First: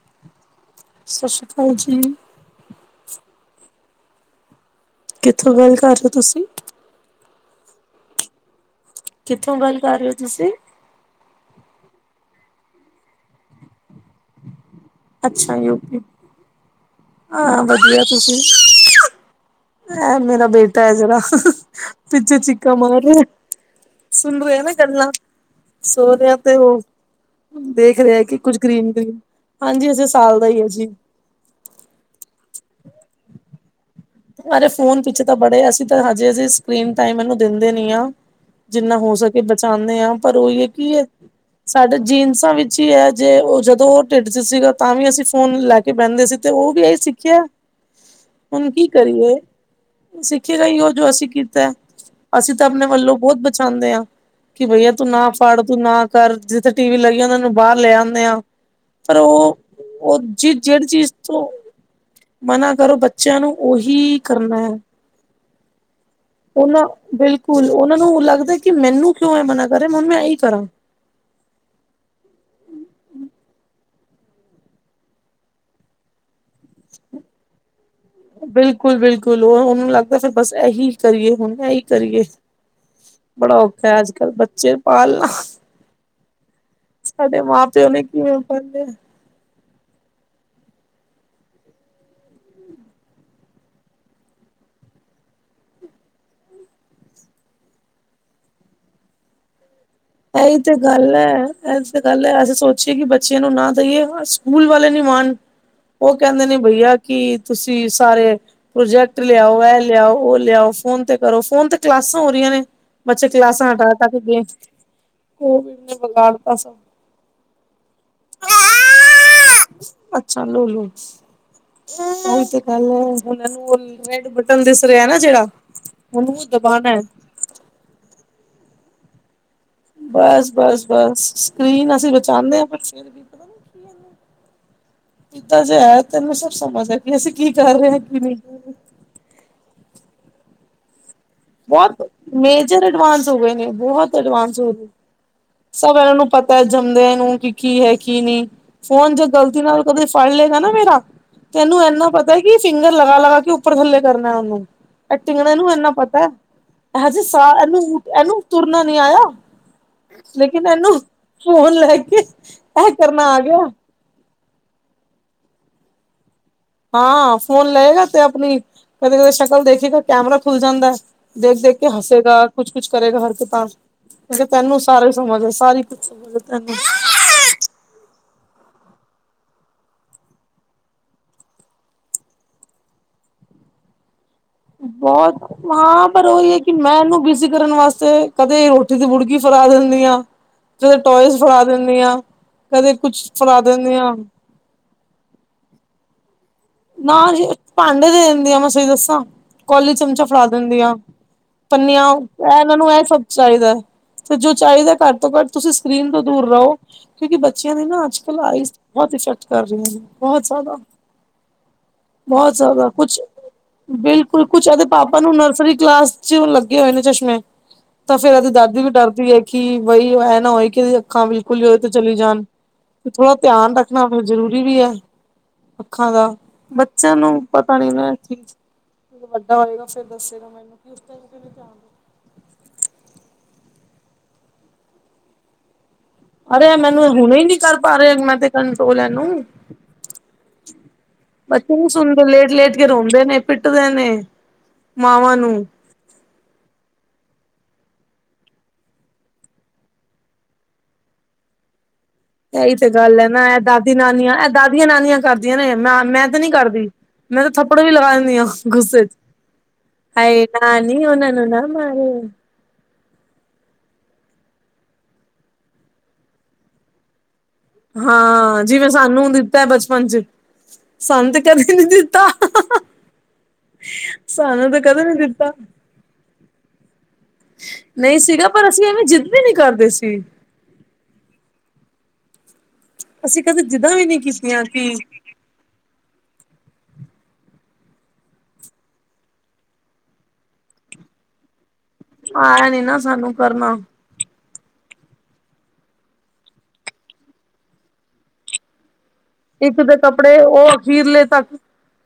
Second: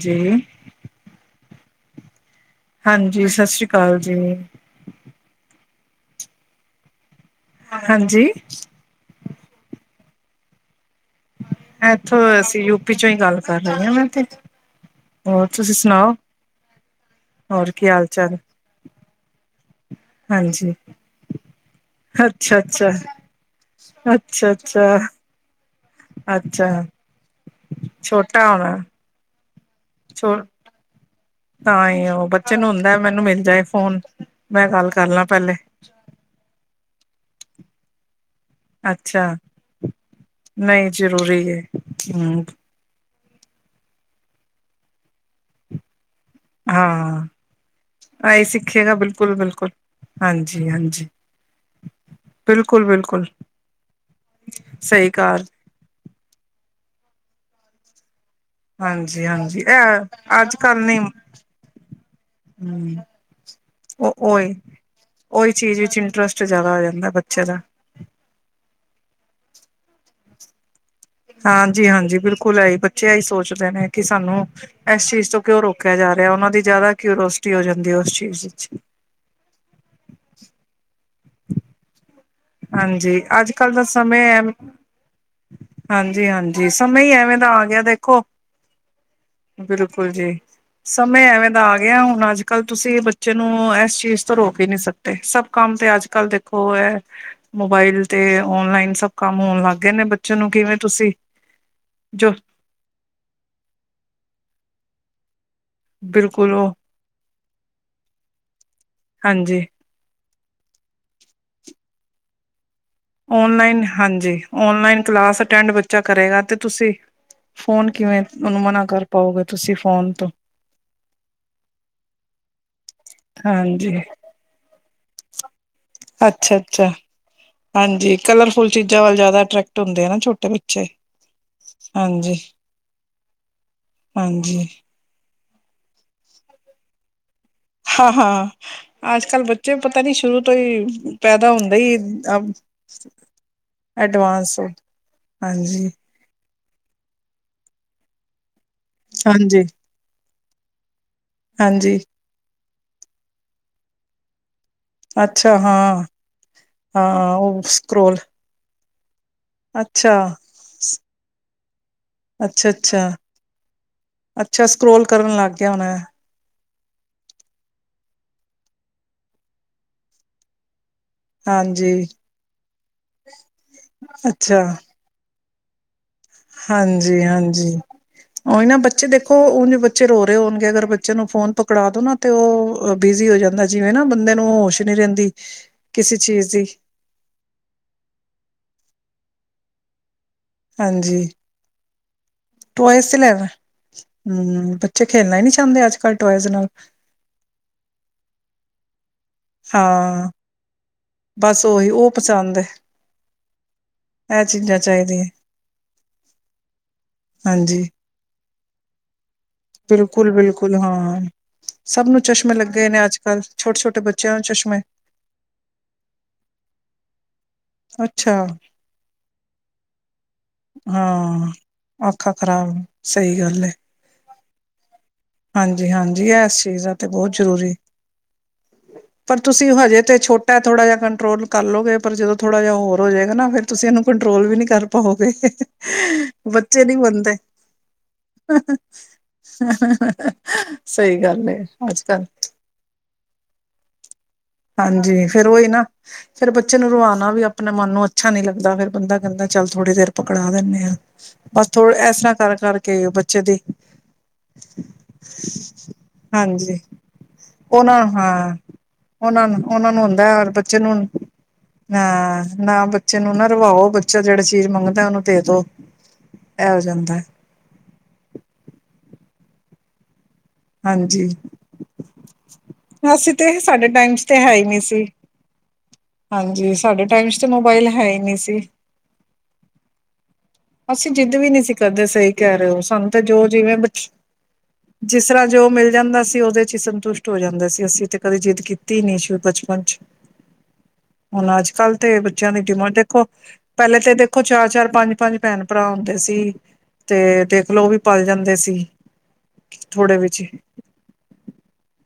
ਜੀ ਸਤਿ ਸ਼੍ਰੀ ਅਕਾਲ ਜੀ- ਹਾਂਜੀ ਸਤਿ ਸ੍ਰੀ ਅਕਾਲ ਜੀ- ਕਿਥੋਂ ਗੱਲ ਕਰ ਰਹੇ ਹੋ ਤੁਸੀ- ਹਾਂਜੀ- ਕਿਥੋਂ ਗੱਲ ਕਰ ਰਹੇ ਹੋ ਤੁਸੀ- ਇਥੋਂ ਅਸੀ ਯੂਪੀ ਚੋ ਹੀ ਗੱਲ ਕਰ ਰਹੇ ਹਾਂ ਮੈ ਤੇ- ਹੋਰ ਅੱਛਾ ਤੁਸੀਂ ਯੂਪੀ ਸੁਣਾਓ ਹਾਂ ਹੋਰ ਕੀ ਹਾਲ ਚਾਲ? ਏਹ ਮੇਰਾ ਹਾਂਜੀ ਬੇਟਾ ਹੈ ਜਿਹੜਾ ਪਿੱਛੇ ਅੱਛਾ ਚੀਕਾ ਅੱਛਾ ਮਾਰ ਅੱਛਾ ਰਿਹਾ। ਸੁਣ ਰਿਹਾ ਨਾ ਅੱਛਾ ਗੱਲਾਂ ਸੋ ਰਿਹਾ ਤੇ ਅੱਛਾ ਉਹ ਦੇਖ ਰਿਹਾ ਕਿ ਛੋਟਾ ਕੁੱਝ ਹੋਣਾ ਗ੍ਰੀਨ-ਗ੍ਰੀਨ ਹਾਂਜੀ ਹਜੇ ਸਾਲ ਦਾ ਹੀ ਹੈ ਜੀ। ਤਾਈਓਂ ਬੱਚੇ ਨੂੰ ਹੁੰਦਾ ਮੈਨੂੰ ਮਿਲ ਜਾਏ ਫੋਨ। ਅਰੇ, ਮੈਂ ਗੱਲ ਫੋਨ ਕਰ ਪਿੱਛੇ ਲਾਂ ਤਾਂ ਪਹਿਲੇ ਬੜੇ, ਅਸੀਂ ਤਾਂ ਹਜੇ ਅਸੀਂ ਸਕਰੀਨ ਟਾਈਮ ਇਹਨੂੰ ਦਿੰਦੇ ਨੀ ਆ। ਜਿੰਨਾ ਹੋ ਅੱਛਾ ਸਕੇ ਬਚਾਉਣੇ ਹਾਂ ਪਰ ਉਹੀ ਹੈ ਨਹੀਂ ਕੀ ਜ਼ਰੂਰੀ ਹੈ ਸਾਡੇ ਹਮ ਜੀਨਸਾਂ ਵਿੱਚ ਜੀ ਅਜੇ ਉਹ ਜਦੋਂ ਉਹ ਢਿੱਡ ਚ ਸੀਗਾ ਤਾਂ ਵੀ ਅਸੀ ਫੋਨ ਲੈ ਕੇ ਬਹਿਦੇ ਸੀ ਤੇ ਉਹ ਵੀ ਏ ਹਾਂ ਸਿੱਖਿਆ ਆਹੀ ਹੁਣ ਕੀ ਸਿੱਖੇਗਾ ਬਿਲਕੁਲ ਕਰੀਏ ਬਿਲਕੁਲ ਸਿੱਖੇਗਾ ਹਾਂਜੀ ਹੀ ਉਹ ਹਾਂਜੀ ਜੋ ਅਸੀਂ ਕੀਤਾ। ਅਸੀਂ ਤਾਂ ਬਿਲਕੁਲ ਆਪਣੇ ਵੱਲੋਂ ਬਿਲਕੁਲ ਬਹੁਤ ਬਚਾ ਉਦੇ ਹਾਂ ਕਿ ਬਾਇਆ ਤੂੰ ਸਹੀ ਨਾ ਕਾਰ ਫੜ। ਕਿ ਨਾ ਕਰ ਜਿੱਥੇ ਟੀ-ਵੀ ਲਾਈਏ ਉਹਨਾਂ ਨੂੰ ਬਾਹਰ ਲੈ ਆਉਂਦੇ ਆ। ਪਰ ਉਹ ਹਾਂਜੀ-ਹਾਂਜੀ ਉਹ ਇਹ ਅੱਜ ਜਿਸ ਕੱਲ ਜਿਹੜੀ ਨੀ ਚੀਜ਼ ਤੋਂ। ਮਨਾ ਕਰੋ ਹੂੰ ਬੱਚਿਆਂ ਨੂੰ। ਉਹ ਉਹੀ ਕਰਨਾ ਉਓਏ ਚੀਜ਼ ਵਿੱਚ ਇੰਟਰਸਟ ਉਹ ਜ਼ਿਆਦਾ ਹੋ ਨਾਂ ਜਾਂਦਾ ਬੱਚੇ ਦਾ ਬਿਲਕੁਲ ਉਹਨਾਂ ਨੂੰ ਲੱਗਦਾ ਕਿ ਮੈਨੂੰ ਕਿਉ ਐ ਮਨਾ ਕਰੇ ਮ ਮੈਂ ਇਹੀ ਕਰਾਂ। ਹਾਂਜੀ-ਹਾਂਜੀ ਬਿਲਕੁਲ ਇਹੀ ਬੱਚੇ ਇਹੀ ਸੋਚਦੇ ਨੇ ਕਿ ਸਾਨੂੰ ਇਸ ਚੀਜ਼ ਤੋਂ ਕਿਉਂ ਰੋਕਿਆ ਜਾ ਰਿਹਾ ਉਹਨਾਂ ਦੀ ਜਿਆਦਾ ਕਿਉਰੋਸਿਟੀ ਹੋ ਜਾਂਦੀ ਹੈ ਉਸ ਚ ਬਿਲਕੁਲ-ਬਿਲਕੁਲ, ਉਹਨੂੰ ਲੱਗਦਾ ਫਿਰ ਬਸ ਇਹੀ ਕਰੀਏ ਹੁਣ, ਇਹੀ ਕਰੀਏ। ਹਾਂਜੀ, ਅੱਜ ਬੜਾ ਕੱਲ੍ਹ ਦਾ ਔਖਾ ਹੈ ਅੱਜ ਸਮੇਂ ਕੱਲ ਏਹ ਬੱਚੇ ਪਾਲਣਾ ਹਾਂਜੀ-ਹਾਂਜੀ ਸਮੇਂ ਈ ਐਵੇਂ ਸਾਡੇ ਦਾ ਆ ਮਾਂ ਗਿਆ ਪਿਓ ਨੇ ਦੇਖੋ, ਕਿਵੇਂ ਪਾਲਿਆ ਬਿਲਕੁਲ ਜੀ। ਸਮੇਂ ਐਵੇਂ ਦਾ ਆ ਗਿਆ ਹੁਣ ਅੱਜ ਕੱਲ੍ਹ ਤੁਸੀਂ ਬੱਚੇ ਨੂੰ ਇਸ ਚੀਜ਼ ਤੋਂ ਰੋਕ ਈ ਨਹੀਂ ਸਕਦੇ। ਸਭ ਕੰਮ, ਤੇ ਅੱਜ ਕੱਲ੍ਹ ਦੇਖੋ ਐ ਮੋਬਾਇਲ ਤੇ, ਓਨਲਾਈਨ ਸਭ ਕੰਮ ਹੋਣ ਲੱਗ ਗਏ ਨੇ। ਬੱਚੇ ਨੂੰ ਇਹੀ ਤੇ ਕਿਵੇਂ ਤੁਸੀਂ ਗੱਲ ਹੈ, ਇਹ ਤੇ ਗੱਲ ਜੋ ਹੈ, ਅਸੀਂ ਸੋਚ ਪੁੱਛੇ ਕਿ ਬੱਚਿਆਂ ਨੂੰ ਨਾ ਦਈਏ, ਸਕੂਲ ਵਾਲੇ ਨੀ ਮਾਣ, ਉਹ ਕਹਿੰਦੇ ਬਿਲਕੁਲ ਨੇ ਉਹ ਬਈਆ ਕੀ, ਤੁਸੀਂ ਸਾਰੇ ਪ੍ਰੋਜੈਕਟ ਲਿਆਓ ਹਾਂਜੀ ਏ ਲਿਆਓ, ਉਹ ਲਿਆਓ, ਫੋਨ ਤੇ ਕਰੋ, ਫੋਨ ਤੇ ਕਲਾਸਾਂ ਹੋ ਰਹੀਆਂ ਨੇ। ਬੱਚੇ ਕਲਾਸਾਂ ਓਨਲਾਈਨ ਹਟਾ ਹਟਾ ਕੇ ਹਾਂਜੀ, ਗਏ ਓਨਲਾਈਨ ਕਲਾਸ ਅਟੈਂਡ ਕੋਵਿਡ ਨੇ ਬੱਚਾ ਕਰੇਗਾ ਵਿਗਾੜਤਾ ਤੇ ਸਭ ਤੁਸੀਂ ਫੋਨ ਕਿਵੇਂ, ਉਹਨੂੰ ਮਨਾ ਕਰ ਪਾਓਗੇ, ਤੁਸੀਂ ਫੋਨ ਤੋਂ। ਲੋ-ਲੋ, ਸ [inaudible] ਓਇ ਤੇ ਗੱਲ ਹੈ। [unintelligible] ਉਹਨਾਂ ਨੂੰ ਉਹ, ਹਾਂਜੀ ਰੈਡ ਬਟਨ ਦਿਸ ਰਿਹਾ ਨਾ ਜਿਹੜਾ, ਉਹਨੂੰ ਬਸ ਅੱਛਾ ਅੱਛਾ ਦਬਾਉਣਾ ਏ। ਹਾਂਜੀ, ਕਲਰਫੁਲ ਚੀਜ਼ਾਂ ਵੱਲ ਜ਼ਿਆਦਾ ਅਟਰੈਕ ਬਸ-ਬਸ-ਬਸ, ਸਕਰੀਨ ਅਸੀਂ ਹਾਂਜੀ ਬਚਾਣੇ ਅ ਹਾਂਜੀ। ਪਤਾ ਜੇ ਹੈ, ਤੈਨੂੰ ਸਭ ਸਮਝ ਏ। ਅਸੀਂ ਕੀ ਕਰ ਰਹੇ ਹਾਂ ਕੀ ਨਹੀਂ ਹਾਂ-ਹਾਂ, ਅੱਜ ਕੱਲ ਬੱਚੇ ਪਤਾ ਨੀ ਸ਼ੁਰੂ ਤੋਂ ਹੀ ਪੈਦਾ ਹੁੰਦਾ ਹੀ ਬਹੁਤ ਮੇਜਰ ਐਡਵਾਂਸ ਹੋ ਗਏ ਨੇ, ਬਹੁਤ ਐਡਵਾਂਸ ਹੋ ਹਾਂਜੀ, ਸਭ ਇਹਨਾਂ ਨੂੰ ਪਤਾ ਹੈ ਜੰਮਦਿਆਂ ਨੂੰ, ਕਿ ਕੀ ਹੈ, ਕੀ ਨਹੀਂ। ਫੋਨ ਜ ਗ਼ਲਤੀ ਹਾਂਜੀ, ਨਾਲ ਕਦੇ ਫੜ ਲਏਗਾ ਨਾ ਮੇਰਾ, ਤੇ ਏ ਨੂੰ ਹਾਂਜੀ ਇੰਨਾ ਪਤਾ ਪਤਾ ਕੀ ਫਿੰਗਰ ਲਗਾ-ਲਗਾ ਕੇ, ਉੱਪਰ ਥੱਲੇ ਕਰਨਾ ਉਹਨੂੰ, ਇਹ ਟਿੰਗਣੇ ਅੱਛਾ ਨੂੰ ਇੰਨਾ ਹਾਂ, ਪ ਇਹੋ ਜੇ ਹਾਂ ਸਾਹ ਉਹ ਇਹਨੂੰ, ਸਕਰੋਲ ਇਹਨੂੰ ਤੁਰਨਾ ਨੀ ਆਇਆ। ਅੱਛਾ। ਏਨੂੰ ਫੋਨ ਲੈ ਕੇ ਇਹ ਅੱਛਾ-ਅੱਛਾ, ਕਰਨਾ ਆ ਗਿਆ ਅੱਛਾ ਸਕਰੋਲ ਕਰਨ ਲੱਗ ਗਿਆ ਹੋਣਾ। ਹਾਂ, ਫੋਨ ਲਏਗਾ ਤੇ ਆਪਣੀ ਕਦੇ-ਕਦੇ ਸ਼ਕਲ ਦੇਖੇਗਾ, ਕੈਮਰਾ ਖੁੱਲ ਜਾਂਦਾ। ਦੇਖ-ਦੇਖ ਕੇ ਹਾਂਜੀ, ਹਸੇਗਾ, ਕੁਛ-ਕੁਛ ਕਰੇਗਾ ਹਰਕਤਾ, ਕਿਉਂਕਿ ਅੱਛਾ ਤੈਨੂੰ ਸਾਰੇਾ [unintelligible] ਹਾਂਜੀ, ਹਾਂਜੀ। ਉਹਹੀ ਨਾ ਬੱਚੇ ਦੇਖੋ, ਉਹ ਜ ਬੱਚੇ ਰੋ ਰਹੇ ਹੋਣਗੇ, ਅਗਰ ਬੱਚੇ ਨੂੰ ਫੋਨ ਪਕੜਾ ਦੋ ਨਾ ਤੇ ਉਹ ਬਿਜ਼ੀ ਹੋ ਜਾਂਦਾ, ਜਿਵੇਂ ਨਾ ਬੰਦੇ ਨੂੰ ਨੀ ਰਹਿੰਦੀ ਬਹੁਤ ਹਾਂ, ਕਿਸੇ ਪਰ ਚੀਜ਼ ਉਹੀ ਹੈ ਦੀ ਕਿ ਮੈਂ ਇਹਨੂੰ ਬੀਸੀ ਕਰਨ ਵਾਸਤੇ ਤੇ ਕਦੇ ਰੋਟੀ ਦੀ ਬੁੜਕੀ ਫੜਾ ਦਿੰਦੀ ਆ, ਤੇ ਕਦੇ ਟੋ ਹਾਂਜੀ, ਫੜਾ ਦਿੰਦੀ ਆ ਕਦੇ ਟੋਇਸ ਕੁੱਛ ਲੈਣਾ ਫੜਾ ਦਿੰਦੇ ਹਾਂ। ਹਮ ਖੇਲਣਾ ਹੀ ਨਹੀਂ ਚਾਹੁੰਦੇ, ਅੱਜ ਕੱਲ੍ਹ ਟੋਇਜ਼ ਨਾਲ ਨਾ ਜੀ ਭਾਂਡੇ ਦੇ ਦਿੰਦੀ ਆ ਮੈਂ ਤੁਹੀ ਦੱਸਾਂ, ਕੋਾਲਲੀ ਚਮਚਾ ਹਾਂ ਫੜਾ ਦਿੰਦੀ ਆ ਬਸ ਉਹੀ ਪੰਨਿਆ, ਉਹ ਪਸੰਦ ਇਹ ਹੈ ਇਹਨਾਂ ਨੂੰ ਇਹ ਸਭ ਚਾਹੀਦਾ। ਤੇ ਇਹ ਜੋ ਚੀਜ਼ਾਂ ਚਾਹੀਦਾ ਘੱਟ ਚਾਹੀਦੀਆਂ ਤੋਂ ਘੱਟ ਤੁਸੀਂ ਸਕਰੀਨ ਤੋਂ ਦੂਰ ਰਹੋ, ਕਿਉਂਕਿ ਬੱਚਿਆਂ ਹਾਂਜੀ ਦੀ ਨਾ ਅੱਜ ਕੱਲ ਆਈ ਬਹੁਤ ਇਫੈਕਟ ਕਰ ਰਹੀਆਂ, ਬਿਲਕੁਲ ਬਹੁਤ ਬਿਲਕੁਲ ਜ਼ਿਆਦਾ ਹਾਂ ਸਭ ਨੂੰ ਬਹੁਤ ਚਸ਼ਮੇ ਜ਼ਿਆਦਾ, ਲੱਗੇ ਨੇ ਅੱਜ ਕੁਛ ਕੱਲ੍ਹ ਛੋਟੇ ਛੋਟੇ ਬੱਚਿਆਂ ਨੂੰ ਬਿਲਕੁਲ, ਕੁਛ ਚਸ਼ਮੇ ਅਦੇ ਪਾਪ ਆਪਾਂ ਨੂੰ ਨਰਸਰੀ ਕਲਾਸ 'ਚ, ਲੱਗੇ ਹੋਏ ਨੇ ਚਸ਼ਮੇ ਤਾਂ ਫੇਰ ਅੱਛਾ ਇਹਦੀ ਦਾਦੀ ਵੀ ਡਰਦੀ ਹੈ, ਕਿ ਬਈ ਇਹ ਨਾ ਹੋਏ, ਕਿ ਇਹਦੀ ਅੱਖਾਂ ਹਾਂ ਬਿਲਕੁਲ ਵੀ ਉਹਦੇ ਤੇ ਚਲੀ ਅੱਖਾਂ ਜਾਣ। ਖ਼ਰਾਬ ਤੇ ਥੋੜ੍ਹਾ ਸਹੀ ਗੱਲ ਹੈ ਧਿਆਨ ਰੱਖਣਾ, ਆਪਣਾ ਜਰੂਰੀ ਵੀ ਹੈ। ਹਾਂਜੀ ਅੱਖਾਂ -ਹਾਂਜੀ ਦਾ ਇਸ ਚੀਜ਼ ਦਾ ਬੱਚਿਆਂ ਬਹੁਤ ਨੂੰ ਜ਼ਰੂਰੀ ਪਤਾ ਨੀ ਨਾ ਚੀਜ਼ ਪਰ ਵੱਡਾ ਤੁਸੀਂ,। ਹੋਏਗਾ ਹਜੇ ਫਿਰ ਤੇ ਦੱਸੇਗਾ ਛੋਟਾ ਮੈਨੂੰ ਥੋੜਾ ਕਿ ਜਿਹਾ ਉਸ ਟਾਈਮ ਕੰਟਰੋਲ ਤੇ ਧਿਆਨ ਕਰਲਓਗੇ ਪਰ ਜਦੋਂ ਥੋੜ੍ਹਾ ਜਿਹਾ ਹੋਰ ਹੋ ਜਾਏਗਾ ਨਾ, ਫੇਰ ਤੁਸੀਂ ਇਹਨੂੰ ਕੰਟਰੋਲ ਵੀ ਨਹੀਂ ਕਰ ਪਾਓਗੇ। ਅਰੇ ਬੱਚੇ ਨੀ ਮੈਨੂੰ ਮੰਨਦੇ ਹੁਣੇ ਹੀ ਨਹੀਂ ਕਰ ਪਾ ਰਹੇ ਮੈਂ ਤੇ ਕੰਟਰੋਲ ਇਹਨੂੰ ਸਹੀ ਗੱਲ ਏ ਅੱਜ ਕੱਲ ਜੇ ਰੋਂਦੇ ਨੇ ਪਿੱਟਦੇ ਨੇ ਹਾਂਜੀ, ਮਾਵਾਂ ਫਿਰ ਨੂੰ ਉਹੀ ਨਾ ਫੇਰ ਬੱਚੇ ਨੂੰ ਰਵਾਣਾ ਵੀ ਆਪਣੇ ਮਨ ਨੂੰ ਅੱਛਾ ਨੀ ਲੱਗਦਾ, ਫਿਰ ਬੰਦਾ ਕਹਿੰਦਾ, ਚੱਲ ਥੋੜੀ ਦੇਰ ਪਕੜਾ ਦਿੰਦੇ ਆ ਬਸ ਥੋੜੇ ਇਸ ਤਰ੍ਹਾਂ ਕਰ ਏਹੀ ਤੇ ਕਰਕੇ ਗੱਲ ਹੈ ਬੱਚੇ ਨਾ, ਇਹ ਦੀ ਦਾਦੀ, ਨਾਨੀਆਂ ਇਹ ਦਾਦੀਆਂ, ਨਾਨੀਆਂ ਕਰਦੀਆਂ ਨੇ, ਮੈਂ ਮੈਂ ਤੇ ਨੀ ਹਾਂਜੀ ਕਰਦੀ ਮੈਂ ਤੇ ਥੱਪੜ ਵੀ ਲਗਾ ਦਿੰਦੀ ਹਾਂ ਗੁੱਸੇ 'ਚ ਉਹਨਾਂ ਨੂੰ ਉਹਨਾਂ ਨੂੰ ਹੁੰਦਾ ਹਾਏ ਔਰ ਬੱਚੇ ਨਾ ਨੂੰ ਨੀ, ਉਹਨਾਂ ਨੂੰ ਨਾ ਮਾਰੋ ਹਾਂ ਨਾ ਬੱਚੇ ਨੂੰ ਨਾ ਰਵਾਓ, ਬੱਚਾ ਜਿਹੜੀ ਚੀਜ਼ ਮੰਗਦਾ ਉਹਨੂੰ ਦੇ ਦੋ ਐਹ ਹੋ ਜਾਂਦਾ। ਹਾਂ, ਜਿਵੇਂ ਸਾਨੂੰ ਦਿੱਤਾ ਬਚਪਨ 'ਚ ਹਾਂਜੀ ਸੰਤ ਕਦੇ ਨੀ ਦਿੱਤਾ ਅਸੀਂ ਤੇ ਸਾਡੇ ਟਾਈਮ 'ਚ ਤੇ ਹੈ ਹੀ ਸਾਨੂੰ ਨਹੀਂ ਤਾਂ ਕਦੇ ਸੀ ਨੀ ਦਿੱਤਾ ਹਾਂਜੀ, ਸਾਡੇ ਟਾਈਮ 'ਚ ਤਾਂ ਮੋਬਾਇਲ ਹੈ ਹੀ ਨਹੀਂ ਸੀ। ਜੀ ਐਵੇਂ ਜਿਦ ਵੀ ਨੀ ਕਰਦੇ ਸੀ। ਅਸੀਂ ਜਿੱਦ ਵੀ ਨਹੀਂ ਸੀ ਕਰਦੇ ਸਹੀ ਕਹਿ ਰਹੇ ਹੋ। ਸਾਨੂੰ ਤੇ ਅਸੀਂ ਜੋ ਕਦੇ ਜਿਵੇਂ, ਜਿੱਦਾਂ ਵੀ ਬਚ ਨੀ ਕੀਤੀਆਂ ਕਿ ਜਿਸ ਤਰ੍ਹਾਂ ਜੋ ਮਿਲ ਜਾਂਦਾ ਸੀ ਉਹਦੇ 'ਚ ਹੀ ਸੰਤੁਸ਼ਟ ਹੋ ਜਾਂਦੇ ਸੀ, ਅਸੀਂ ਤੇ ਕਦੇ ਜਿੱਦ ਕੀਤੀ ਹੀ ਨਹੀਂ ਸੀ ਬਚਪਨ 'ਚ ਹੁਣ ਅੱਜ ਕੱਲ੍ਹ ਤੇ ਬੱਚਿਆਂ ਦੀ ਆਇਆ ਨੀ ਡਿਮਾਂਡ ਨਾ ਦੇਖੋ, ਸਾਨੂੰ ਕਰਨਾ ਪਹਿਲੇ ਤੇ ਦੇਖੋ ਚਾਰ -ਚਾਰ ਪੰਜ ਪੰਜ ਭੈਣ ਭਰਾ ਹੁੰਦੇ ਸੀ, ਤੇ ਦੇਖਲੋ ਉਹ ਵੀ ਪਲ ਜਾਂਦੇ ਸੀ। ਇੱਕ ਦੇ ਥੋੜੇ ਕੱਪੜੇ ਵਿੱਚ ਉਹ ਅਖੀਰਲੇ ਤੱਕ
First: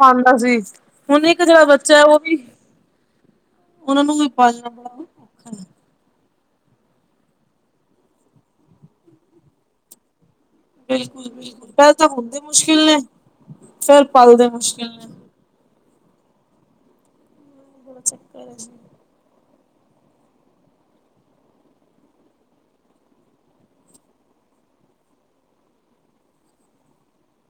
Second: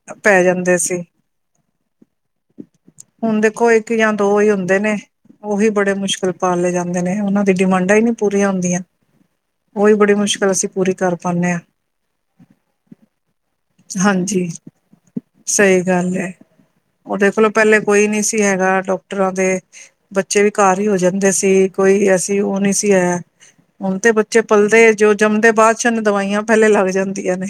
ਖਾਂਦਾ ਪੈ ਸੀ, ਜਾਂਦੇ ਹੁਣ ਇੱਕ ਜਿਹੜਾ ਬੱਚਾ ਹੈ ਉਹ ਵੀ ਹੁਣ ਦੇਖੋ, ਇੱਕ ਉਹਨਾਂ ਜਾਂ ਨੂੰ ਵੀ ਦੋ ਹੀ ਪਾਲਣਾ ਹੁੰਦੇ ਬੜਾ ਨੇ ਔਖਾ ਹੈ ਉਹੀ ਬੜੇ ਮੁਸ਼ਕਿਲ ਪਾਲੇ ਜਾਂਦੇ ਨੇ, ਉਹਨਾਂ ਦੀ ਡਿਮਾਂਡ ਇਹ ਹੀ ਨਹੀਂ ਪੂਰੀਆਂ ਹੁੰਦੀਆਂ, ਉਹੀ ਬੜੀ ਮੁਸ਼ਕਿਲ ਅਸੀਂ ਪੂਰੀ ਕਰ ਬਿਲਕੁਲ ਪਾਉਂਦੇ ਹਾਂ -ਬਿਲਕੁਲ ਪਹਿਲੇ ਤਾਂ ਹੁੰਦੇ ਮੁਸ਼ਕਿਲ ਨੇ, ਫੇਰ ਪਲਦੇ ਹਾਂਜੀ ਮੁਸ਼ਕਿਲ ਨੇ ਸਹੀ ਗੱਲ ਹੈ, ਉਹ ਦੇਖਲੋ ਪਹਿਲੇ ਬੜਾ ਕੋਈ ਨਹੀਂ ਚੱਕਰ ਸੀ ਹੈ ਹੈਗਾ ਡਾਕ ਡੋਕਟਰਾਂ ਦੇ ਬੱਚੇ ਵੀ ਘਰ ਹੀ ਹੋ ਜਾਂਦੇ ਸੀ, ਕੋਈ ਐਸੀ ਉਹ ਨਹੀਂ ਸੀ ਹੈ ਹੁਣ ਤੇ ਬੱਚੇ ਪਲਦੇ ਜੋ ਜੰਮਦੇ ਬਾਅਦ 'ਚ, ਉਹਨੂੰ ਦਵਾਈਆਂ ਪਹਿਲੇ ਲੱਗ ਜਾਂਦੀਆਂ ਨੇ।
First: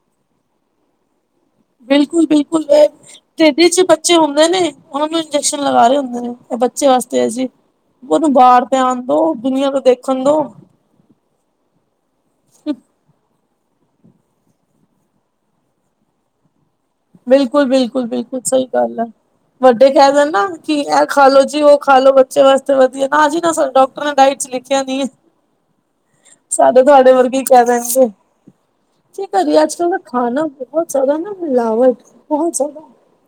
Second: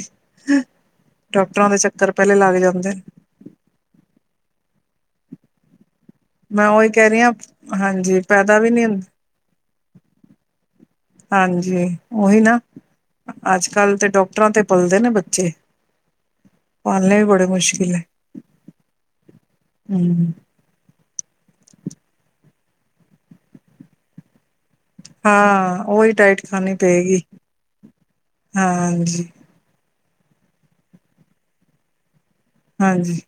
ਡੋਕਟਰਾਂ ਦੇ ਚੱਕਰ, ਪਹਿਲੇ ਲੱਗ ਜਾਂਦੇ ਨੇ। ਤੇਦੀ 'ਚ ਬੱਚੇ ਹੁੰਦੇ ਨੇ ਉਹਨੂੰ, ਇੰਜੈਕਸ਼ਨ ਲਗਾ ਰਹੇ ਹੁੰਦੇ ਨੇ। ਇਹ ਮੈਂ ਬੱਚੇ ਉਹੀ ਕਹਿ ਵਾਸਤੇ ਰਹੀ ਹੈ, ਹਾਂ ਜੀ ਹਾਂਜੀ ਉਹਨੂੰ ਪੈਦਾ ਬਾਹਰ ਵੀ ਤੇ ਨਹੀਂ ਆਉਣ ਹੁੰਦੇ। ਦੋ ਦੁਨੀਆਂ ਤੇ ਦੇਖਣ ਦੋ। ਹਾਂਜੀ ਉਹੀ ਨਾ। ਅੱਜ ਕੱਲ੍ਹ ਤੇ ਡੋਕਟਰਾਂ ਤੇ ਪਲਦੇ ਨੇ ਬੱਚੇ। ਪਾਲਣੇ ਵੀ ਬੜੇ ਬਿਲਕੁਲ- ਮੁਸ਼ਕਿਲ ਹੈ ਬਿਲਕੁਲ- ਬਿਲਕੁਲ, ਸਹੀ ਗੱਲ ਆ ਵੱਡੇ ਕਹਿ ਦੇਣ ਹਮ ਨਾ ਕਿ ਇਹ ਖਾ ਲਓ ਜੀ ਉਹ ਖਾਲੋ ਬੱਚੇ ਵਾਸਤੇ, ਵਧੀਆ ਨਾ ਜੀ ਨਾ ਡਾਕਟਰ ਨੇ ਡਾਇਟ 'ਚ ਲਿਖ। ਬਚਿਆ ਦੀ ਹਾਂ ਉਹੀ ਡਾਇਟ ਖਾਣੀ ਅਸਾਡੇ ਤੁਹਾਡੇ ਪਏਗੀ ਵਰਗੇ ਕਹਿ ਦੇਣਗੇ। ਕੀ ਹਾਂਜੀ ਕਰੀਏ ਜ ਅੱਜ ਕਲ ਦਾ ਖਾਣਾ, ਬਹੁਤ ਜ਼ਿਆਦਾ ਨਾ ਮਿਲਾਵਟ। ਬਹੁਤ ਜਿਆਦਾ ਹਾਂਜੀ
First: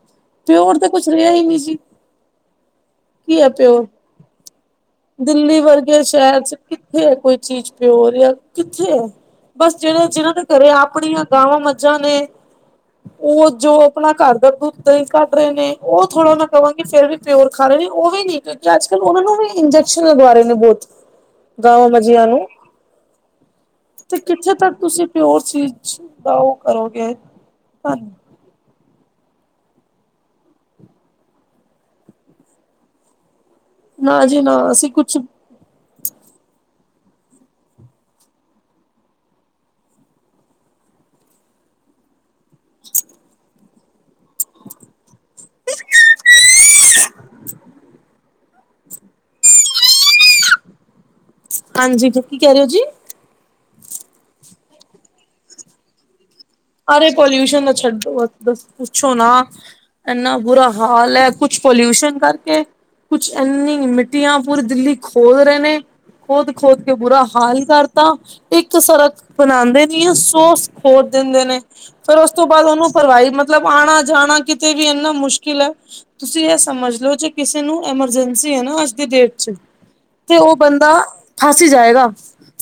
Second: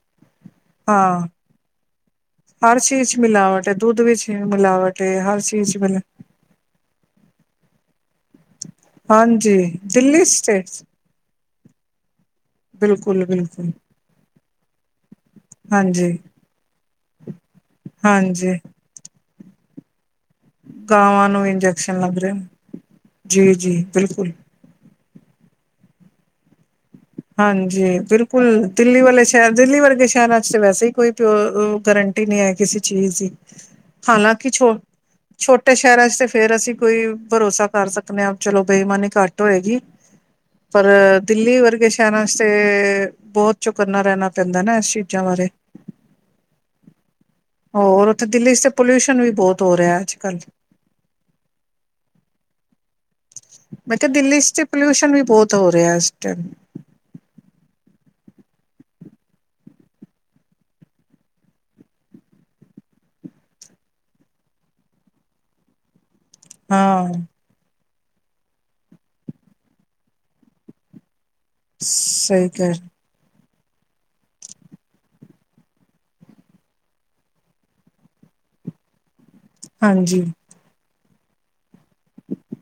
ਪਿਓਰ ਤੇ ਕੁਛ ਹਾਂ ਰਿਹਾ ਹੀ ਨਹੀਂ ਜੀ। ਹਰ ਚੀਜ਼ 'ਚ ਕੀ ਮਿਲਾਵਟ ਹੈ, ਪਿਓਰ ਦੁੱਧ ਵਿੱਚ ਮਿਲਾਵਟ ਹੈ, ਹਰ ਦਿੱਲੀ ਚੀਜ਼ 'ਚ ਵਰਗੇ ਮਿਲਾਵਟ। ਸ਼ਹਿਰ ਚ ਕਿੱਥੇ ਹੈ ਕੋਈ ਚੀਜ਼ ਪਿਓਰ ਆ ਕਿੱਥੇ ਹੈ ਹਾਂਜੀ ਬਸ ਜਿਹੜੇ ਦਿੱਲੀ ਜਿਹਨਾਂ ਦੇ ਸਟੇਟ ਘਰੇ ਆਪਣੀਆਂ ਗਾਵਾਂ ਮੱਝਾਂ ਨੇ। ਬਿਲਕੁਲ। ਉਹ ਬਿਲਕੁਲ ਜੋ ਆਪਣਾ ਘਰ ਦਾ ਦੁੱਧ ਦਹੀਂ ਕੱਢ ਰਹੇ ਨੇ, ਉਹ ਹਾਂਜੀ ਥੋੜ੍ਹਾ ਮੈਂ ਕਵਾਂਗੀ ਫਿਰ ਵੀ ਪਿਓਰ ਖਾ ਰਹੇ ਨੇ, ਉਹ ਵੀ ਨਹੀਂ ਹਾਂਜੀ ਕਿਉਂਕਿ ਅੱਜ। ਚਲੋ ਉਹਨਾਂ ਨੂੰ ਵੀ ਇੰਜਕਸ਼ਨ ਲਗਵਾ ਰਹੇ ਨੇ ਬਹੁਤ ਗਾਵਾਂ ਨੂੰ ਗਾਵਾਂ ਇੰਜੈਕਸ਼ਨ ਲੱਗ ਮੱਝੀਆਂ ਰਹੇ ਨੇ। ਨੂੰ ਜੀ ਜੀ ਤੇ ਬਿਲਕੁਲ ਕਿੱਥੇ ਤੱਕ ਤੁਸੀਂ। ਫੇਰ ਹੋਰ ਚੀਜ਼ ਚ ਲਓ। ਹਾਂਜੀ ਬਿਲਕੁਲ। ਕੁਲ ਦਿੱਲੀ ਵਾਲੇ ਸ਼ਹਿਰ ਦਿੱਲੀ ਵਰਗੇ ਸ਼ਹਿਰਾਂ 'ਚ ਤਾਂ ਵੈਸੇ ਹੀ ਕੋਈ ਪਿਓਰ ਗਰੰਟੀ ਨਹੀਂ ਹੈ, ਕਿਸੇ ਚੀਜ਼ ਦੀ। ਨਾ ਜੀ ਹਾਲਾਂਕਿ ਨਾ ਛੋ ਅਸੀਂ ਕੁਛ -ਛੋਟ। ਤੇ ਸ਼ਹਿਰਾਂ ਚ ਤੇ ਫੇਰ ਅਸੀਂ ਕੋਈ ਭਰੋਸਾ ਕਰ ਸਕਦੇ ਹਾਂ, ਚਲੋ ਬੇਈਮਾਨੀ ਘੱਟ ਹੋਏਗੀ। ਪਰ ਦਿੱਲੀ ਵਰਗੇ ਸ਼ਹਿਰ ਚ ਤੇ ਬਹੁਤ ਚੁਕੰਨਾ ਰਹਿਣਾ। ਪੈਂਦਾ ਨਾ ਇਸ ਚੀਜ਼ਾਂ ਬਾਰੇ ਹੋਰ। ਤੇ ਦਿੱਲੀ 'ਚ ਪੋਲਿਊਸ਼ਨ ਵੀ ਬਹੁਤ ਹੋ ਰਿਹਾ ਅੱਜ ਕੱਲ੍ਹ। ਹਾਂਜੀ ਤੁ ਕੀ ਕਹਿ ਰਹੇ ਹੋ ਜੀ। ਮੈਂ ਕਿਹਾ ਦਿੱਲੀ ਚ ਤੇ ਪੋਲਿਊਸ਼ਨ ਵੀ ਬਹੁਤ ਹੋ ਰਿਹਾ ਇਸ ਟਾਈਮ। ਅਰੇ ਪੋਲਿਊਸ਼ਨ ਨਾ ਛੱਡੋ ਪੁੱਛੋ ਨਾ। ਇੰਨਾ ਬੁਰਾ- ਹਾਲ ਹੈ, ਕੁਛ ਪੋਲਿਊਸ਼ਨ ਕਰਕੇ। ਕੁਛ ਇੰਨੀ ਮਿੱਟੀਆਂ ਪੂਰੀ ਦਿੱਲੀ ਖੋਦ ਰਹੇ ਨੇ, ਖੋਦ -ਖੋਦ ਕੇ ਹਾਂ ਬੁਰਾ ਹਾਲ ਕਰ। ਤਾਂ ਇੱਕ ਤੇ ਸੜਕ ਬਣਾਉਂਦੇ ਨਹੀ ਆ, ਸੋਸ ਖੋਲ ਦਿੰਦੇ ਨੇ। ਫੇਰ ਉਸ ਤੋਂ ਸਹੀ ਬਾਅਦ ਕਹਿ ਉਹਨੂੰ ਭਰਵਾਹੀ ਮਤਲਬ ਆਉਣਾ ਜਾਣਾ, ਕਿਤੇ ਵੀ ਇਨਾ ਮੁਸ਼ਕਿਲ ਹੈ। ਤੁਸੀਂ ਇਹ ਸਮਝ ਲੋਓ, ਜੇ ਕਿਸੇ ਨੂੰ ਐਮਰਜੈਂਸੀ ਹੈ ਨਾ ਅੱਜ ਦੀ ਡੇਟ। ਹਾਂਜੀ ਤੇ ਉਹ ਬੰਦਾ ਫਸ ਜਾਏਗਾ।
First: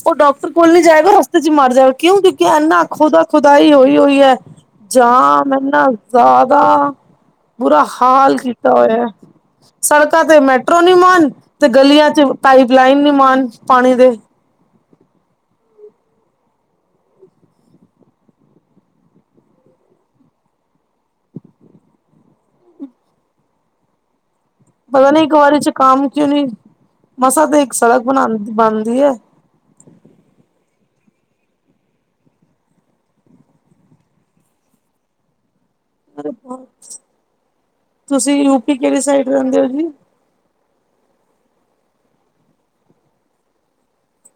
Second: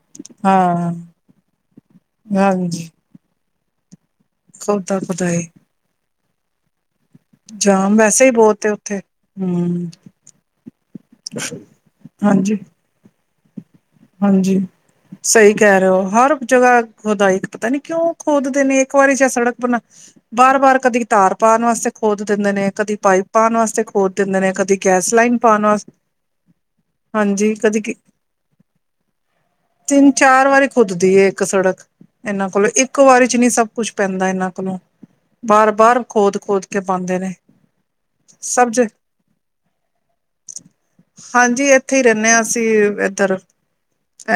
ਉਹ ਡਾਕਟਰ ਕੋਲ ਨੀ ਹਾਂ ਜਾਏਗਾ, ਰਸਤੇ ਚ ਮਰ ਜਾਵੇਗਾ ਕਿਉਂ ਕਿਉਂਕਿ ਇੰਨਾ ਹਾਂਜੀ ਖੁਦਾ -ਖੁਦਾ ਹੋਈ ਹੋਈ ਹੈ। ਖੁਦਾ ਖੁਦਾਏ ਜਾਮ ਇਨਾ ਜ਼ਿਆਦਾ। ਬੂਰਾ ਜਾਮ ਵੈਸੇ ਹੀ ਹਾਲ ਬਹੁਤ ਕੀਤਾ ਹੈ ਉੱਥੇ ਹੋਇਆ। ਹਮ ਸੜਕਾਂ ਤੇ ਮੈਟਰੋ ਨਹੀਂ ਮਾਣ ਤੇ ਗਲੀਆਂ ਚ ਹਾਂਜੀ ਪਾਈਪ ਲਾਈਨ ਨੀ ਮਾਣ ਪਾਣੀ ਦੀ ਹਾਂਜੀ। ਸਹੀ ਕਹਿ ਰਹੇ ਹੋ ਹਰ ਜਗ੍ਹਾ ਖੁਦਾਈ, ਪਤਾ ਨੀ ਕਿਉਂ ਖੋਦਦੇ ਨੇ ਇੱਕ ਵਾਰੀ ਜ ਸੜਕ ਬਣਾਈ ਬਾਰ- ਬਾਰ ਕਦੀ ਤਾਰ ਪਾਉਣ ਵਾਸਤੇ, ਖੋਦ ਦਿੰਦੇ ਨੇ ਕਦੀ ਪਾਈਪ ਪਾਉਣ ਵਾਸਤੇ ਖੋਦ ਦਿੰਦੇ ਨੇ। ਕਦੀ ਪਤਾ ਗੈਸ ਨੀ ਇੱਕ ਲਾਈਨ ਵਾਰੀ ਪਾਉਣ ਚ ਵਾਸਤੇ ਕੰਮ ਕਿਉਂ ਨਹੀਂ, ਮਸਾਂ ਹਾਂਜੀ ਤੇ ਇੱਕ ਕਦੀ ਸੜਕ ਬਣਦੀ ਹੈ। ਤਿੰਨ- ਚਾਰ ਵਾਰੀ ਖੁੱਦਦੀ ਏ ਇੱਕ ਸੜਕ। ਇਹਨਾਂ ਕੋਲੋਂ ਇੱਕ ਵਾਰੀ ਚ ਨੀ ਸਭ ਕੁਛ ਪੈਂਦਾ ਇਹਨਾਂ ਕੋਲੋਂ। ਬਾਰ- ਬਾਰ, ਖੋਦ- ਖੋਦ ਕੇ ਪਾਉਦੇ ਨੇ ਤੁਸੀਂ ਸਬ ਯੂਪੀ ਜਗਾ ਕਿਹੜੀ ਸਾਈਡ ਰਹਿੰਦੇ ਹੋ ਜੀ? ਹਾਂਜੀ, ਇੱਥੇ ਹੀ ਰਹਿੰਨੇ ਹਾਂ ਅਸੀਂ ਇੱਧਰ।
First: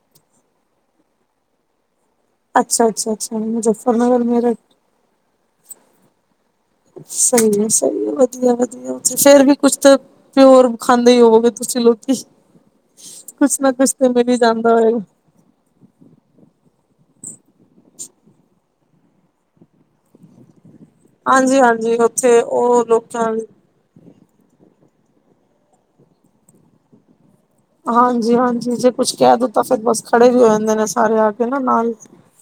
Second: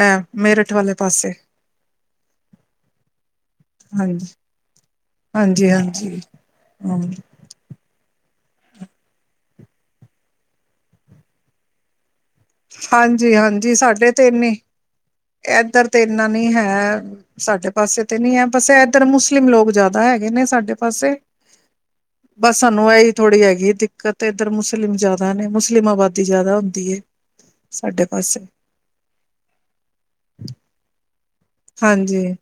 ਅਹ ਮੇਰਠ ਵਾਲੇ ਪਾਸੇ। ਅੱਛਾ- ਅੱਛਾ -ਅੱਛਾ, ਮੁਜੱਫਰਨਗਰ ਹਾਂਜੀ ਮੇਰਟ। ਹਾਂਜੀ -ਹਾਂਜੀ। ਹਮ ਸਹੀ ਹੈ ਸਹੀ ਹੈ ਵਧੀਆ ਵਧੀਆ ਉੱਥੇ ਫੇਰ ਵੀ ਕੁਛ ਤੇ। ਤੇ ਹੋਰ ਖਾਂਦੇ ਹੋਵਗੇ ਤੁਸੀਂ ਲੋਕੀ,,,,,, ਹਾਂਜੀ ਕੁਛ ਨਾ ਕੁਛ ਤੇ ਮਿਲ ਹੀ ਜਾਂਦਾ ਹੋਵੇਗਾ। ਇਧਰ ਤੇ ਇੰਨਾ ਨਹੀ ਹੈ। ਸਾਡੇ ਪਾਸੇ ਤੇ ਨੀ ਹੈ ਬਸ ਇੱਧਰ ਮੁਸਲਿਮ ਲੋਕ ਜ਼ਿਆਦਾ ਹੈਗੇ ਨੇ ਸਾਡੇ। ਪਾਸੇ ਹਾਂਜੀ ਹਾਂਜੀ ਉੱਥੇ ਬਸ ਉਹ ਸਾਨੂੰ ਇਹੀ ਲੋਕਾਂ ਥੋੜ੍ਹੀ ਹੈਗੀ ਦਿੱਕ ਕ ਤੇ ਇੱਧਰ ਮੁਸਲਿਮ ਜਿਆਦਾ ਨੇ ਮੁਸਲਿਮ ਆਬਾਦੀ ਜ਼ਿਆਦਾ ਹੁੰਦੀ ਏ, ਹਾਂਜੀ ਹਾਂਜੀ ਜੇ ਕੁੱਛ ਕਹਿ ਦੋ ਤਾਂ ਫੇਰ ਬਸ ਖੜੇ ਵੀ ਹੋ ਜਾਂਦੇ ਨੇ ਸਾਰੇ ਆ ਕੇ। ਨਾ ਨਾਲ ਹਾਂਜੀ,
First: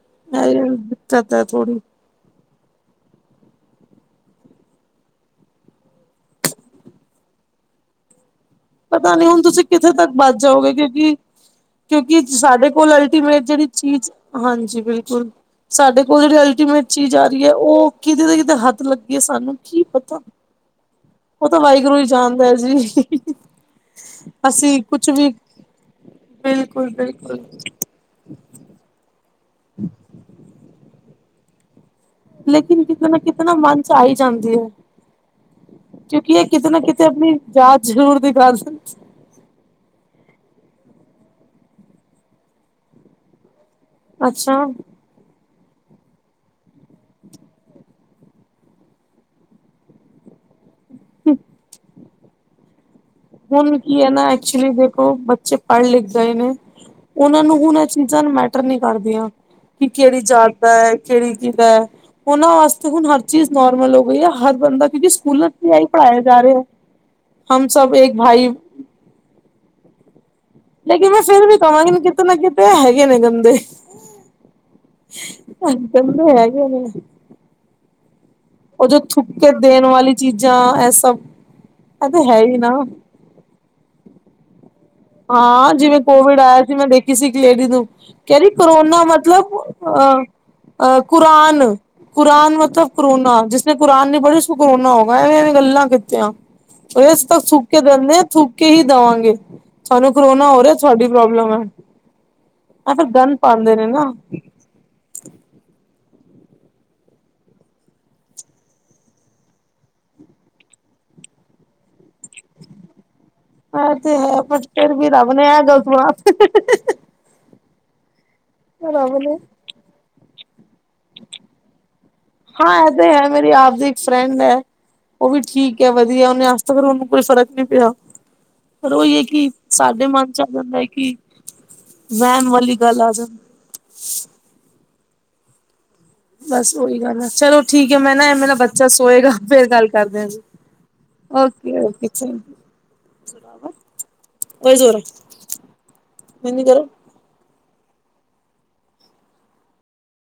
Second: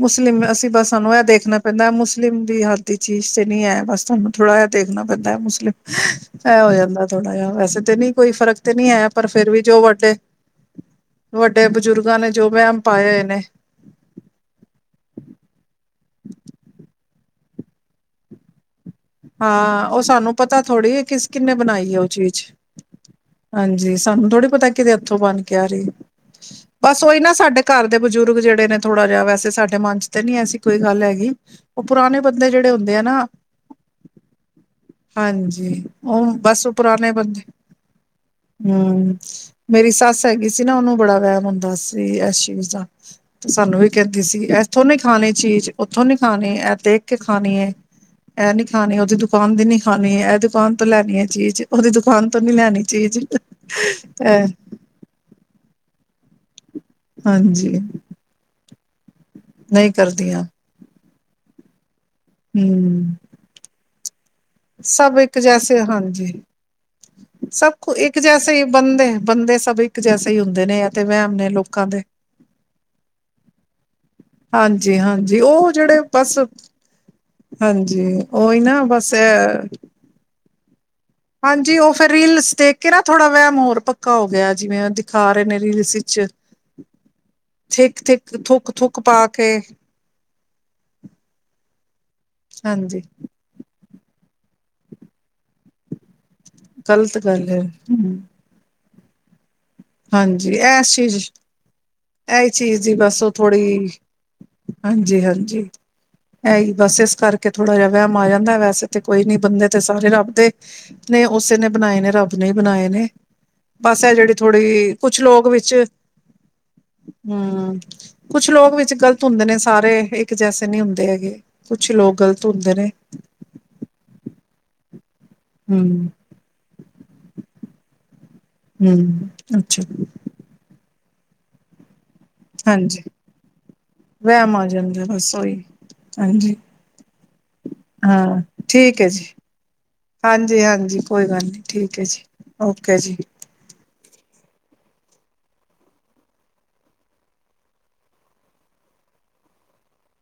ਮੁਸਲਿਮ, ਅਸੀ ਇਹ ਬਸ ਸਾਨੂੰ ਇਹ ਦਿੱਕਤ ਹੈ ਦੇਖਣਾ ਥੋੜੀ ਪੈਂਦਾ ਮੁਸ ਮੁਸਲਿਮ ਦੀ ਹੱਥ ਦੀ ਚੀਜ਼ ਤੇ ਨਹੀਂ ਹੈ, ਬਸ ਸਾਨੂੰ ਥੋੜ੍ਹਾ ਇਹ ਦੇਖਣਾ ਪੈਂਦਾ ਹੈ। ਮੁਸਲਿਮ ਆਹ ਹੋ ਜਾਂਦਾ ਥੋੜਾ ਜਿਹਾ, ਵੈਸੇ ਤੇ ਨਹੀਂ ਕੋਈ ਫ਼ਰਕ ਤੇ ਨਹੀਂ ਹੈ ਪਤਾ ਨੀ, ਪਰ ਹੁਣ ਫਿਰ ਵੀ ਤੁਸੀਂ ਜੋ ਕਿੱਥੇ ਤੱਕ ਵੱਡੇ ਬੱਚ ਜਾਓਗੇ ਗੇ ਕਿ ਵੱਡੇ ਬਜ਼ੁਰਗਾਂ ਕਿਉਂਕਿ ਨੇ ਜੋ ਸਾਡੇ ਵਹਿਮ ਕੋਲ ਪਾਏ ਹੋਏ ਅਲਟੀਮੇਟ ਨੇ ਜਿਹੜੀ ਚੀਜ਼, ਹਾਂਜੀ, ਬਿਲਕੁਲ ਸਾਡੇ ਕੋਲ ਜਿੜੀ ਅਲਟੀਮੇਟ ਚੀਜ਼ ਆ ਰਹੀ ਹੈ, ਉਹ ਕਿਦੇ ਨਾ ਕਿਤੇ ਹੱਥ ਲੱ ਯਾ ਸਾਨੂੰ ਕੀ ਹਾਂ ਉਹ ਪਤਾ,,,,,,,,, ਸਾਨੂੰ ਥੋੜ੍ਹੀ ਕਿਸ ਉਹ ਕਿੰਨੇ ਤਾਂ ਬਣਾਈ ਵਾਹਿਗੁਰੂ ਹੈ ਹੀ ਉਹ ਚੀਜ਼ ਜਾਣਦਾ ਹੈ ਜੀ। ਹਾਂਜੀ, ਸਾਨੂੰ ਥੋੜ੍ਹੀ ਪਤਾ ਅਸੀਂ ਕਿਤੇ ਕੁਛ ਹੱਥੋਂ ਵੀ ਬਨ ਕੇ ਆ ਰਹੀ,,,,, ਬਿਲਕੁਲ ਬਸ ਉਹੀ ਨਾ ਬਿਲਕੁਲ ਸਾਡੇ ਘਰ ਦੇ ਬਜ਼ੁਰਗ ਜਿਹੜੇ ਨੇ ਥੋੜਾ ਜਿਹਾ, ਵੈਸੇ ਸਾਡੇ ਮਨ 'ਚ ਤੇ ਨਹੀ ਐਸੀ ਕੋਈ ਗੱਲ ਹੈਗੀ,,,,, ਉਹ ਪੁਰਾਣੇ ਬ ਲੇਕਿਨ ਕਿਤੇ ਨਾ ਕਿਤੇ ਨਾ, ਮੰਨ 'ਚ ਆਈ ਜਾਂਦੀ ਹੈ। ਹਾਂਜੀ ਉਹ ਕਿਉਂਕਿ ਇਹ ਬਸ ਕਿਤੇ ਨਾ ਕਿਤੇ, ਪੁਰਾਣੇ ਬੰਦੇ ਆਪਣੀ ਜਾਤ ਜ਼ਰੂਰ ਦਿਖਾ ਹਮ ਮੇਰੀ ਸੱਸ ਹੈਗੀ ਸੀ ਨਾ, ਉਹਨੂੰ ਬੜਾ ਵਹਿਮ ਹੁੰਦਾ ਸੀ ਆਸ ਚੀਜ ਦਾ। ਸਾਨੂੰ ਵੀ ਕਹਿੰਦੀ ਸੀ, ਅੱਛਾ ਇੱਥੋਂ ਨੀਂ ਕ ਖਾਣੀ ਚੀਜ਼, ਉੱਥੋਂ ਨੀ ਖਾਣੀ, ਇਹ ਦੇਖ ਕੇ ਖਾਨੀ,,,, ਅਹ ਨੀ ਖਾਣੀ, ਉਹਦੀ ਦੁਕਾਨ ਦੀ ਨੀ ਖਾਨੀ, ਇਹ ਦੁਕਾਨ ਤੋਂ ਲਾਨੀ ਹੈ ਚੀਜ਼, ਉਹਦੀ ਦੁਕਾਨ ਤੋਂ ਨੀ ਲੈਣੀ ਚੀਜ਼ ਹੁਨ ਕੀ ਹੈ ਨਾ ਇਹ ਐਕਚੁਲੀ, ਦੇਖੋ ਬੱਚੇ ਪੜ੍ਹ ਲਿਖ ਗਏ ਨੇ, ਉਹਨਾਂ ਨੂੰ ਹਾਂਜੀ ਹੁਣ ਇਹ ਚੀਜ਼ਾਂ ਮੈਟਰ ਨਹੀਂ ਕਰਦੀਆਂ, ਕਿ ਨਹੀਂ ਕਿਹੜੀ ਕਰਦੀਆਂ ਜਾਤ ਦਾ ਹੈ, ਕਿਹੜੀ ਕੀ ਦਾ ਹੈ, ਉਹਨਾਂ ਵਾਸਤੇ ਹੁਣ ਹਮ ਹਰ ਚੀਜ਼ ਨੋਰਮਲ ਹੋ ਗਈ ਹੈ ਹਦ ਬੰਦਾ, [unintelligible] ਸਭ ਇੱਕ ਸਕੂਲਾਂ ਤੇ ਆ ਜੈਸੇ ਹੀ ਪੜ੍ਹਾਇਆ ਹਾਂਜੀ ਜਾ ਰਿਹਾ, ਹਮ ਸਭ ਏਕ ਇੱਕ ਜੈਸੇ ਹੀ ਬੰਦੇ, ਬੰਦੇ ਸਭ ਇੱਕ ਜੈਸੇ ਹੀ ਹੁੰਦੇ ਨੇ, ਆਂ ਤੇ ਲੇਕਿਨ ਮੈਂ ਵਹਿਮ ਫਿਰ ਨੇ ਵੀ ਲੋਕਾਂ ਕਹਾਂਗੀ ਦੇ। ਕਿਤੇ ਨਾ ਕਿਤੇ ਹੈਗੇ ਨੇ ਗੰਦੇ,, ਹਾਂਜੀ ਹਾਂਜੀ ਉਹ ਜਿਹੜੇ ਬਸ ਗੰਦੇ ਹੈਗੇ ਨੇ। ਹਾਂਜੀ। ਉਹੀ ਨਾ ਉਹ ਜੇ ਬਸ ਥੁੱਕ ਕੇ ਇਹ ਦੇਣ ਵਾਲੀ ਚੀਜ਼ਾਂ, ਇਹ ਸਭ ਹਾਂਜੀ ਉਹ ਇਹ ਫੇਰ ਤਾਂ ਹੈ ਰੀਲਸ ਹੀ ਦੇਖ ਕੇ ਨਾ, ਥੋੜਾ ਵਹਿਮ ਹੋਰ ਪੱਕਾ ਹੋ ਗਿਆ ਜਿਵੇਂ ਅੱਜ ਹਾਂ ਜਿਵੇਂ ਕੋਵਿਡ ਆਇਆ ਸੀ, ਮੈਂ ਦੇਖੀ ਸੀ ਇੱਕ ਲੇਡੀ ਨੂੰ, ਥਿੱਕ ਥਿੱਕ ਕਹਿਦੀ ਥੁੱਕ ਥੁੱਕ ਕਰੋਨਾ ਪਾ ਮਤਲਬ ਕੇ ਅ, ਕੁਰਾਨ, ਕੁਰਾਨ ਮਤਲਬ ਹਾਂਜੀ ਕਰੋਨਾ, ਜਿਸ ਜਿ ਗ਼ਲਤ ਗੱਲ ਹੈ ਹਮ, [unintelligible] ਥੁੱਕ ਕੇ ਹੀ ਦੇਵਾਂਗੇ। ਸਾਨੂੰ ਕਰੋਨਾ ਹਾਂਜੀ ਹੋ ਰਿਹਾ ਇਸ ਤੁਹਾਡੀ ਚੀਜ਼ ਪ੍ਰੋਬਲਮ ਹੈ,,,, ਇਹੀ ਚੀਜ਼ ਆ ਦੀ ਫਿਰ ਬਸ ਉਹ ਗੰਦ ਪੈਂਦੇ ਨੇ ਥੋੜ੍ਹੀ ਨਾ। ਹਾਂਜੀ, ਹਾਂਜੀ। ਆਂ ਹੀ ਬਸ, ਇਸ ਕਰਕੇ ਥੋੜਾ ਜਾ ਵਹਿਮ ਆ ਜਾਂਦਾ, ਵੈਸੇ ਤੇ ਕੋਈ ਨੀ, ਬੰਦੇ ਤੇ ਸਾਰੇ ਰੱਬਦੇ ਨੇ ਉਸੇ ਨੇ ਬਨਾਏ ਨੇ, ਰੱਬ ਨੇ ਬਣਾਏ ਨੇ, ਬਸ ਇਹ ਤੇ ਜਿਹੜੀ ਹੈ ਫਿਰ ਥੋੜ੍ਹੀ ਵੀ, ਕੁਛ ਰੱਬ ਨੇ ਲੋਕ ਇਹ ਵਿੱਚ ਗਲਤ ਬਣਾ ਤੇ ਹਮ, ਕੁਛ ਲੋਕ ਵਿੱਚ ਗ਼ਲਤ ਹੁੰਦੇ ਨੇ ਸਾਰੇ ਇੱਕ ਜੈਸੇ ਨਹੀ ਹੁੰਦੇ ਹੈਗੇ, ਕੁੱਛ ਲੋਕ ਗਲਤ ਹਾਂ ਇਹ ਤੇ ਹੈ, ਮੇਰੀ ਆਪ ਦੀ ਇੱਕ ਫਰੈਂਡ ਹੈ, ਉਹ ਵੀ ਠੀਕ ਹੈ ਹੂੰ, ਵਧੀਆ, ਉਹਨੇ ਅਜ ਫਿਰ ਉਹਨੂੰ ਕੋਈ ਫਰਕ ਨੀ ਪਿਆ, ਫਿਰ ਉਹੀ ਹੈ ਹੂੰ, ਕਿ ਅੱਛਾ ਸਾਡੇ ਮਨ 'ਚ ਆ ਜਾਂਦਾ ਹੈ ਕਿ [inaudible] ਵਹਿਮ ਵਾਲੀ ਗੱਲ ਹਾਂਜੀ,,,, ਆ ਜਾਂਦੀ ਵਾਮ ਆਂ ਜਾਂਦਾ ਜ, ਬਸ ਓਹੀ ਬਸ ਉਹੀ ਗੱਲ ਆ, ਚਲੋ ਠੀਕ ਹੈ, ਮੈਂ ਨਾ ਹਾਂ ਮੇਰਾ ਬੱਚਾ ਠੀਕ ਹੈ ਜੀ ਸੋਏਗਾ, ਫੇਰ ਗੱਲ ਕਰਦੇ ਆਂ ਜ,,,,, ਹਾਂਜੀ-ਹਾਂਜੀ ਕੋਈ ਗੱਲ ਨਹੀਂ ਓਕੇ ਠੀਕ ਹੈ ਓਕੇ, ਜੀ ਚਲੋ। ਓਕੇ ਜੀ। [unintelligible]